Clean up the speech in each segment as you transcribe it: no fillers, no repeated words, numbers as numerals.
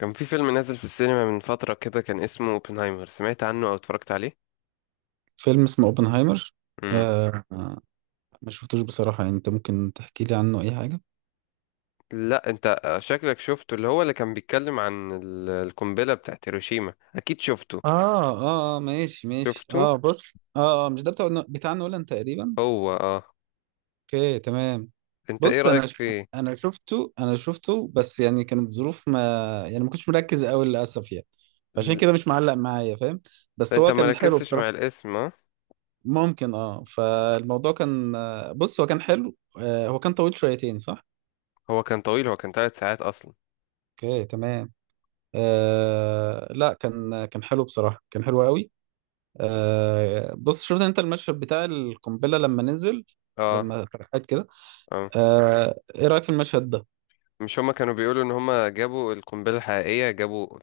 كان في فيلم نازل في السينما من فترة كده، كان اسمه اوبنهايمر. سمعت عنه او اتفرجت عليه؟ فيلم اسمه اوبنهايمر. امم آه، ما شفتوش بصراحة، يعني انت ممكن تحكي لي عنه اي حاجة. لا انت شكلك شفته، اللي هو اللي كان بيتكلم عن القنبلة بتاعت هيروشيما، اكيد شفته. اه، ماشي ماشي، شفته اه بص، آه، مش ده بتاع نولان تقريبا. هو اه. اوكي تمام. انت ايه بص رأيك فيه؟ انا شفته، انا شفته، بس يعني كانت ظروف ما، يعني ما كنتش مركز قوي للاسف يعني. عشان ل- كده مش معلق معايا، فاهم. لا، بس انت هو ما كان حلو ركزتش بصراحة. مع الاسم اه. ممكن اه، فالموضوع كان آه، بص هو كان حلو، آه هو كان طويل شويتين صح. هو كان طويل، هو كان ثلاث ساعات اصلا. اوكي تمام. آه لا، كان حلو بصراحة، كان حلو قوي. آه بص، شفت انت المشهد بتاع القنبلة لما نزل، اه لما اتفتحت كده. اه، آه، ايه رأيك في المشهد ده؟ مش هما كانوا بيقولوا ان هما جابوا القنبلة الحقيقية، جابوا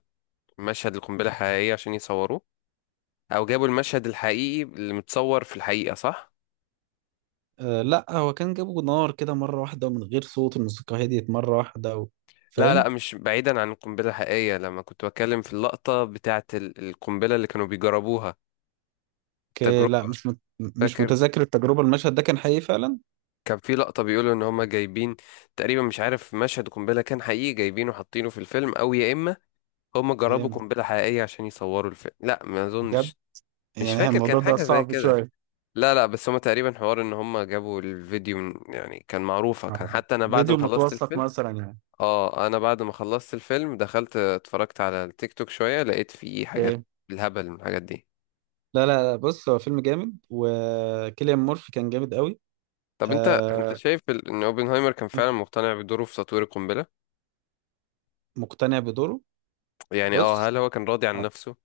مشهد القنبلة الحقيقية عشان يصوروه؟ او جابوا المشهد الحقيقي اللي متصور في الحقيقة، صح؟ آه لا، هو كان جابه نار كده مرة واحدة، ومن غير صوت الموسيقى هديت مرة واحدة و... لا لا، فاهم. مش بعيدا عن القنبلة الحقيقية، لما كنت بتكلم في اللقطة بتاعة القنبلة اللي كانوا بيجربوها، ك- لا التجربة. مش فاكر متذكر التجربة. المشهد ده كان حقيقي فعلا؟ كان في لقطة بيقولوا ان هما جايبين تقريبا، مش عارف، مشهد قنبلة كان حقيقي جايبينه حاطينه في الفيلم، او يا اما هما جربوا جامد قنبلة حقيقية عشان يصوروا الفيلم. لا ما بجد. اظنش، مش يعني فاكر، الموضوع كان ده حاجة زي صعب كده. شوية. لا لا، بس هما تقريبا حوار ان هما جابوا الفيديو من، يعني كان معروفة، كان آه. حتى انا بعد ما فيديو خلصت متوثق الفيلم. مثلا يعني. اه، انا بعد ما خلصت الفيلم دخلت اتفرجت على التيك توك شوية، لقيت فيه اوكي. حاجات الهبل من الحاجات دي. لا لا. لا، بص هو فيلم جامد، وكيليان مورفي كان جامد قوي. طب انت، انت آه. شايف ان اوبنهايمر كان فعلا مقتنع بدوره في تطوير القنبلة؟ مقتنع بدوره. يعني اه، بص، هل هو كان راضي عن نفسه؟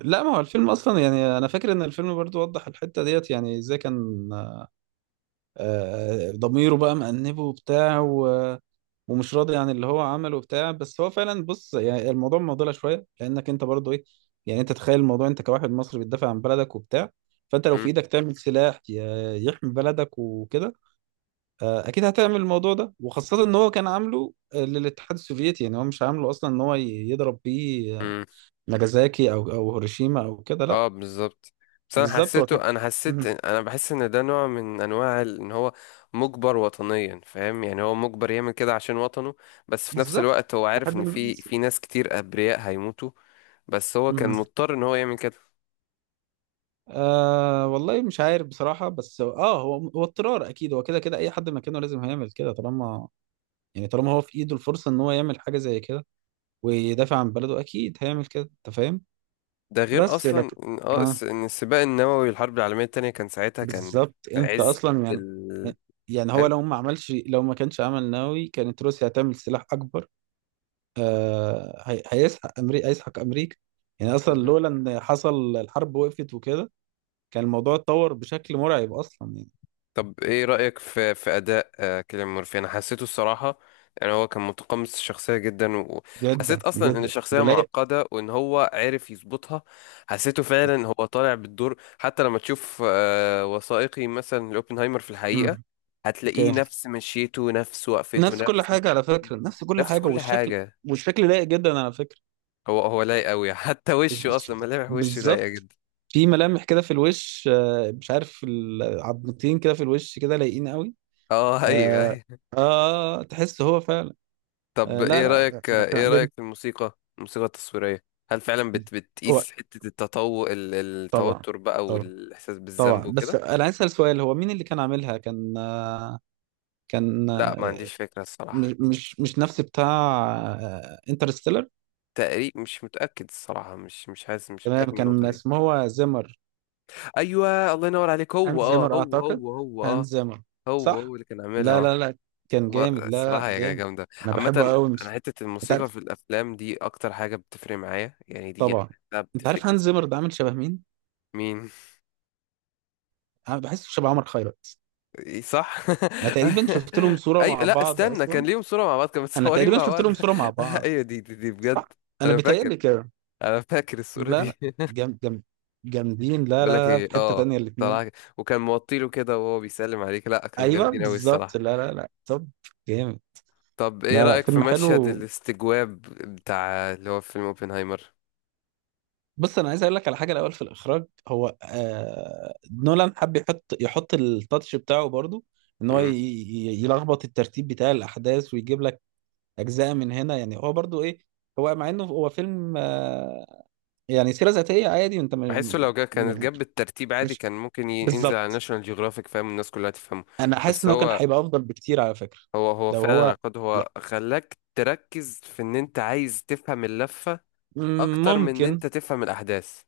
لا ما هو الفيلم اصلا، يعني انا فاكر ان الفيلم برضو وضح الحته ديت، يعني ازاي كان آه، ضميره بقى مأنبه وبتاع ومش راضي عن اللي هو عمله وبتاع. بس هو فعلا، بص يعني الموضوع معضله شويه، لانك انت برضو ايه، يعني انت تخيل الموضوع، انت كواحد مصري بتدافع عن بلدك وبتاع، فانت لو في امم ايدك تعمل سلاح يحمي بلدك وكده. آه، اكيد هتعمل الموضوع ده، وخاصه ان هو كان عامله آه، للاتحاد السوفيتي، يعني هو مش عامله اصلا ان يضرب بيه امم ناجازاكي او هيروشيما او كده، لا. اه بالظبط. بس انا بالظبط، هو كان حسيته، انا حسيت، مهم. انا بحس ان ده نوع من انواع ان هو مجبر وطنيا، فاهم؟ يعني هو مجبر يعمل كده عشان وطنه، بس في نفس بالظبط. الوقت هو عارف لحد ان ما. في ناس كتير ابرياء هيموتوا. بس هو كان مهم. مضطر ان هو يعمل كده. آه والله مش عارف بصراحة، بس هو اضطرار، اكيد هو كده كده اي حد مكانه لازم هيعمل كده، طالما يعني طالما هو في ايده الفرصة ان هو يعمل حاجة زي كده، ويدافع عن بلده اكيد هيعمل كده، انت فاهم. ده غير بس اصلا لكن، ان اه اه ان السباق النووي، الحرب العالميه التانية كان ساعتها، كان بالظبط، في انت عز اصلا يعني، ال، يعني هو فاهم؟ لو ما عملش، لو ما كانش عمل نووي، كانت روسيا هتعمل سلاح اكبر. آه هيسحق امريكا، هيسحق امريكا. يعني اصلا بالظبط. لولا ان حصل الحرب، وقفت وكده، كان الموضوع اتطور بشكل مرعب اصلا يعني. طب ايه رايك في اداء كيليان مورفي؟ انا حسيته الصراحه يعني هو كان متقمص الشخصيه جدا، جدا وحسيت اصلا ان جدا، الشخصيه ولايق. معقده وان هو عرف يظبطها. حسيته فعلا هو طالع بالدور. حتى لما تشوف وثائقي مثلا لاوبنهايمر في الحقيقه، مم. هتلاقيه اوكي. نفس مشيته، نفس وقفته، نفس كل نفس، حاجه على فكره، نفس كل نفس حاجه، كل والشكل. حاجه. والشكل لايق جدا على فكره. هو هو لايق قوي. حتى الش- وشه الش- اصلا ملامح وشه لايقه بالظبط. جدا. في ملامح كده في الوش، آه، مش عارف، العضمتين كده في الوش كده لايقين قوي. اه ايوه آه. ايوه. اه تحس هو فعلا. طب آه لا ايه رايك، لا، انا كان ايه عاجبني. رايك في الموسيقى، الموسيقى التصويريه؟ هل فعلا هو بتقيس حته التطور طبعا. التوتر بقى طبعا. والاحساس بالذنب طبعا. بس وكده؟ انا عايز اسال سؤال، هو مين اللي كان عاملها؟ كان آه، كان لا ما آه، عنديش فكره الصراحه، مش نفس بتاع انترستيلر. تقريب مش متاكد الصراحه، مش حاسس، مش تمام، متاكد من كان النقطه دي. اسمه هو زيمر. ايوه الله ينور عليك، هو هانز اه، زيمر هو اعتقد. هو هو اه، هانز زيمر. هو صح. هو اللي كان عاملها لا لا لا، كان هو جامد، لا الصراحة لا هي جامد. جامدة انا عامة. بحبه قوي. أنا حتة انت الموسيقى عارف. في الأفلام دي أكتر حاجة بتفرق معايا، يعني دي أنا طبعا. بحسها انت بتفرق عارف هانز جدا. زيمر ده عامل شبه مين؟ مين؟ انا بحسه شبه عمر خيرت. إيه صح. انا تقريبا شفت لهم صورة أي مع لا بعض استنى، كان اصلا. ليهم صورة مع بعض، كانوا انا متصورين تقريبا مع شفت بعض؟ لهم صورة مع بعض، أيوة دي بجد. صح. انا أنا فاكر بيتهيألي كده. أنا فاكر لا الصورة لا. دي. جم جم جامدين لا بقول لا لك لا إيه في حتة أه، تانية الاتنين. طلع وكان موطيله كده وهو بيسلم عليك، لا كان ايوه جامدين أوي بالظبط، الصراحة. لا لا لا، طب. جامد. طب إيه لا لا رأيك في فيلم مشهد حلو. الاستجواب بتاع اللي هو في فيلم أوبنهايمر؟ بص انا عايز اقول لك على حاجه، الاول في الاخراج هو آه، نولان حب يحط التاتش بتاعه برضو، ان هو يلخبط الترتيب بتاع الاحداث، ويجيب لك اجزاء من هنا. يعني هو برضو ايه، هو مع انه هو فيلم آه، يعني سيره ذاتيه عادي، انت بحسه لو جا كانت جاب بالترتيب عادي، مش. كان ممكن ينزل على بالظبط. ناشونال جيوغرافيك، فاهم؟ الناس كلها تفهمه. انا حاسس بس ان هو كان هو، هيبقى افضل بكتير على فكره هو لو فعلا هو. عقاد، هو خلاك تركز في ان انت عايز تفهم اللفة مم، اكتر من ان ممكن. انت تفهم الاحداث.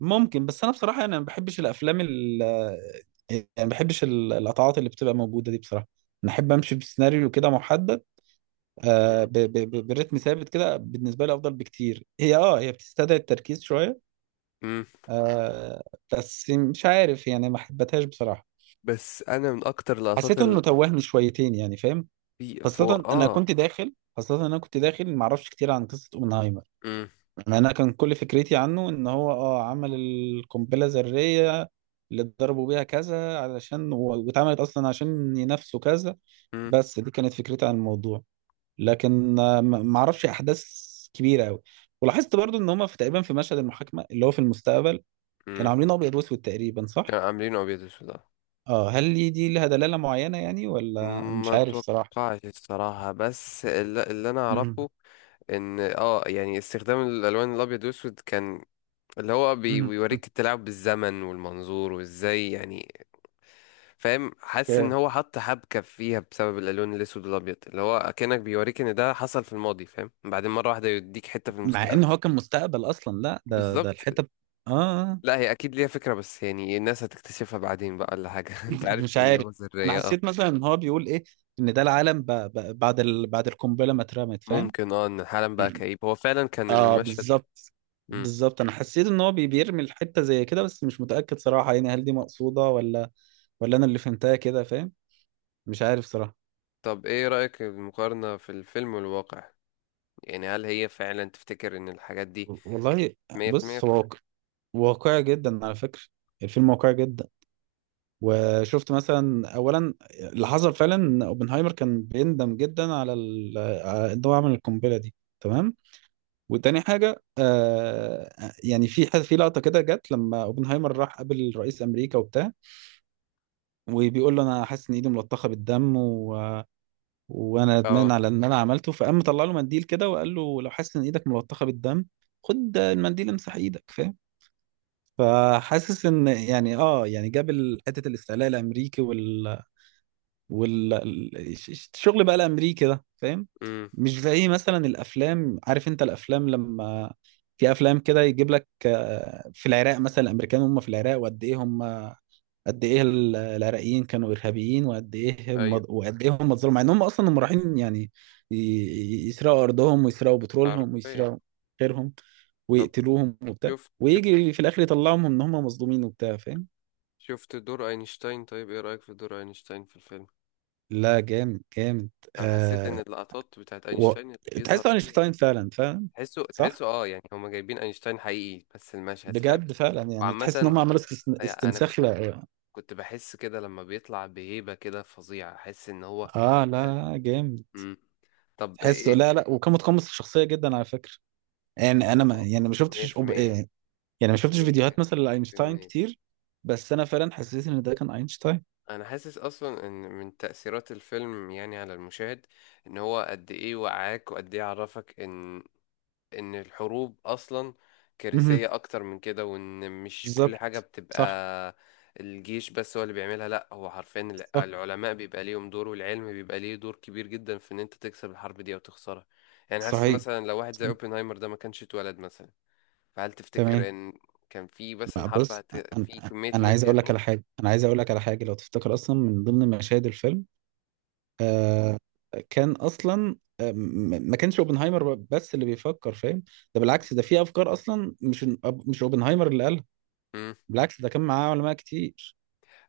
ممكن، بس انا بصراحه انا ما بحبش الافلام ال، يعني ما بحبش القطعات اللي بتبقى موجوده دي بصراحه. انا احب امشي بسيناريو كده محدد، آه مم. برتم ثابت كده، بالنسبه لي افضل بكتير. هي اه هي بتستدعي التركيز شويه. امم آه، بس مش عارف، يعني ما حبيتهاش بصراحه. بس انا من اكتر اللقطات حسيت اللي انه توهني شويتين، يعني فاهم. في فو خاصه انا اه. كنت داخل، خاصه انا كنت داخل ما اعرفش كتير عن قصه اوبنهايمر. امم انا كان كل فكرتي عنه ان هو اه عمل القنبله الذريه اللي ضربوا بيها كذا علشان واتعملت اصلا عشان ينافسوا كذا. امم بس دي كانت فكرتي عن الموضوع. لكن آه، ما اعرفش احداث كبيره قوي. ولاحظت برضو ان هم في تقريبا في مشهد المحاكمه اللي هو في المستقبل كانوا امم عاملين ابيض واسود تقريبا، صح؟ كانوا عاملينه ابيض واسود اه هل دي لها دلاله معينه يعني، ولا ما مش عارف صراحه. اتوقعش الصراحه، بس اللي انا مم. اعرفه ان اه يعني استخدام الالوان الابيض واسود كان اللي هو مم. بيوريك التلاعب بالزمن والمنظور وازاي يعني، فاهم؟ حاسس ان اوكي. هو حط حبكة فيها بسبب الالوان الاسود والابيض، اللي هو اكنك بيوريك ان ده حصل في الماضي، فاهم؟ بعدين مرة واحدة يديك حتة في مع المستقبل. ان هو كان مستقبل اصلا، لا ده بالظبط. الحته اه. آه. لا هي اكيد ليها فكرة، بس يعني الناس هتكتشفها بعدين بقى ولا حاجة. انت عارف مش ان عارف. دماغه انا ذرية اه. حسيت مثلا ان هو بيقول ايه، ان ده العالم بعد بعد القنبله ما اترمت، فاهم. ممكن اه، ان حالا بقى كئيب، هو فعلا كان اه المشهد. بالظبط. مم. بالظبط، انا حسيت ان هو بيرمي الحته زي كده، بس مش متاكد صراحه، يعني هل دي مقصوده، ولا ولا انا اللي فهمتها كده، فاهم. مش عارف صراحه. طب ايه رأيك المقارنة في الفيلم والواقع؟ يعني هل هي فعلا تفتكر ان الحاجات دي والله. 100% بص هو واقع، صح؟ واقعي جدا على فكره، الفيلم واقعي جدا. وشفت مثلا اولا، اللي حصل فعلا ان اوبنهايمر كان بيندم جدا على ان هو عمل القنبله دي، تمام. وتاني حاجة آه، يعني في حد، في لقطة كده جت لما اوبنهايمر راح قابل رئيس أمريكا وبتاع، وبيقول له أنا حاسس إن إيدي ملطخة بالدم و... وأنا ندمان على إن أنا عملته، فقام مطلع له منديل كده وقال له لو حاسس إن إيدك ملطخة بالدم، خد المنديل امسح إيدك، فاهم. فحاسس إن يعني آه، يعني جاب حتة الاستعلاء الأمريكي وال... والشغل بقى الامريكي ده، فاهم. اه مش زي مثلا الافلام، عارف انت الافلام لما، في افلام كده يجيب لك آه، في العراق مثلا الامريكان هم في العراق، وقد ايه هم، قد ايه العراقيين كانوا ارهابيين، وقد ايه هم، ايوه. وقد ايه هم اتظلموا، مع ان هم اصلا هم رايحين يعني يسرقوا ارضهم، ويسرقوا بترولهم، عارفين. ويسرقوا غيرهم، طب ويقتلوهم وبتاع، شفت ويجي في الاخر يطلعهم ان هم مظلومين وبتاع، فاهم. شفت دور اينشتاين؟ طيب ايه رأيك في دور اينشتاين في الفيلم؟ لا جامد جامد. انا حسيت ان آه. اللقطات بتاعت و... اينشتاين اللي تحس بيظهر فيها اينشتاين دي، فعلا، فاهم. صح. تحسه اه، يعني هما جايبين اينشتاين حقيقي، بس المشهد فاهم. بجد فعلا، يعني تحس ان وعامة هم عملوا يعني انا استنساخ، كنت، لا. كنت بحس كده لما بيطلع بهيبة كده فظيعة، احس ان هو اه لا ده- لا جامد. مم. طب تحس ايه لا لا، وكان متقمص الشخصيه جدا على فكره. يعني هو- انا ما، آه، يعني ما شفتش إيه، 100%. يعني ما شفتش فيديوهات مثلا 100% لاينشتاين كتير، بس انا فعلا حسيت ان ده كان اينشتاين. انا حاسس اصلا ان من تأثيرات الفيلم، يعني على المشاهد، ان هو قد ايه وعاك وقد ايه عرفك ان، ان الحروب اصلا مهم. كارثية اكتر من كده، وان مش بالظبط. كل حاجة بتبقى صح. الجيش بس هو اللي بيعملها، لا هو حرفيا صح. العلماء بيبقى ليهم دور والعلم بيبقى ليه دور كبير جدا في ان انت تكسب الحرب دي او تخسرها. يعني حاسس صحيح. مثلا لو واحد زي اوبنهايمر ده ما كانش اتولد مثلا، فهل تفتكر تمام. ان كان في مثلا بقى حرب بص هت... انا، في كمية انا الناس عايز دي اقول لك على هتموت؟ حاجه، انا عايز اقول لك على حاجه، لو تفتكر اصلا من ضمن مشاهد الفيلم آه، كان اصلا آه، ما كانش اوبنهايمر بس اللي بيفكر، فاهم. ده بالعكس، ده في افكار اصلا مش، مش اوبنهايمر اللي قالها، بالعكس ده كان معاه علماء كتير.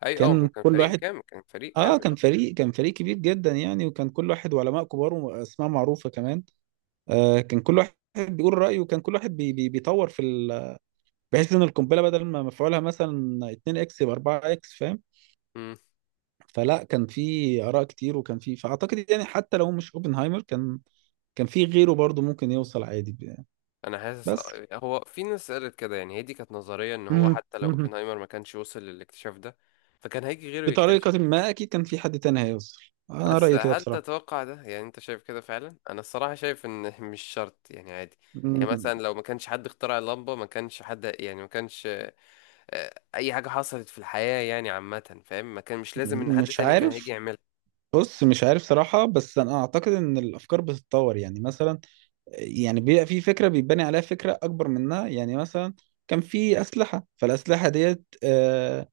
اي اه، كان كان كل فريق واحد، كامل، كان فريق اه كامل كان اه. فريق، كان فريق كبير جدا يعني، وكان كل واحد، وعلماء كبار واسماء معروفة كمان. آه كان كل واحد بيقول رأيه، وكان كل واحد بي بي بيطور في ال... بحيث ان القنبلة بدل ما مفعولها مثلا 2 اكس يبقى 4 اكس، فاهم. امم فلا كان في آراء كتير، وكان في، فأعتقد يعني حتى لو مش اوبنهايمر كان، كان في غيره برضو ممكن يوصل عادي انا حاسس بس. هو في ناس قالت كده، يعني هي دي كانت نظريه ان هو مم. حتى لو مم. اوبنهايمر ما كانش وصل للاكتشاف ده، فكان هيجي غيره يكتشف. بطريقة ما أكيد كان في حد تاني هيوصل، أنا بس رأيي كده هل بصراحة. تتوقع ده يعني، انت شايف كده فعلا؟ انا الصراحه شايف ان مش شرط يعني، عادي. يعني م- مثلا لو ما كانش حد اخترع اللمبه، ما كانش حد، يعني ما كانش اي حاجه حصلت في الحياه يعني عامه، فاهم؟ ما كان مش لازم ان حد مش تاني كان هيجي عارف. يعملها. بص مش عارف صراحة، بس أنا أعتقد إن الأفكار بتتطور، يعني مثلا، يعني بيبقى في فكرة بيتبني عليها فكرة أكبر منها، يعني مثلا كان في أسلحة، فالأسلحة ديت آه،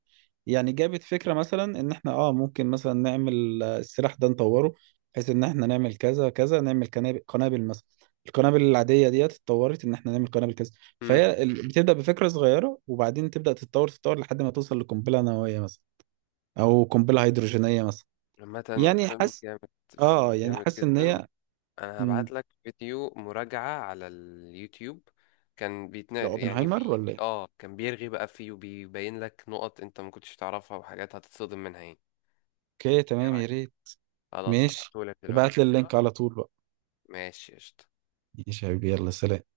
يعني جابت فكرة مثلا ان احنا اه ممكن مثلا نعمل آه، السلاح ده نطوره، بحيث ان احنا نعمل كذا كذا، نعمل قنابل، قنابل مثلا القنابل العادية ديت اتطورت، ان احنا نعمل قنابل كذا. امم فهي بتبدأ بفكرة صغيرة، وبعدين تبدأ تتطور لحد ما توصل لقنبلة نووية مثلا، او قنبلة هيدروجينية مثلا. عامه يعني فيلم حاسس، جامد، اه فيلم يعني جامد حاسس ان جدا. هي. انا مم، هبعت لك فيديو مراجعة على اليوتيوب، كان بيتنا لو يعني اوبنهايمر ولا ايه. اه، كان بيرغي بقى فيه وبيبين لك نقط انت ما كنتش تعرفها وحاجات هتتصدم منها يعني. اوكي ايه تمام، يا رايك؟ ريت. خلاص ماشي، هبعته لك دلوقتي. ابعت لي اللينك على طول بقى. ماشي قشطة. ماشي يا حبيبي، يلا سلام.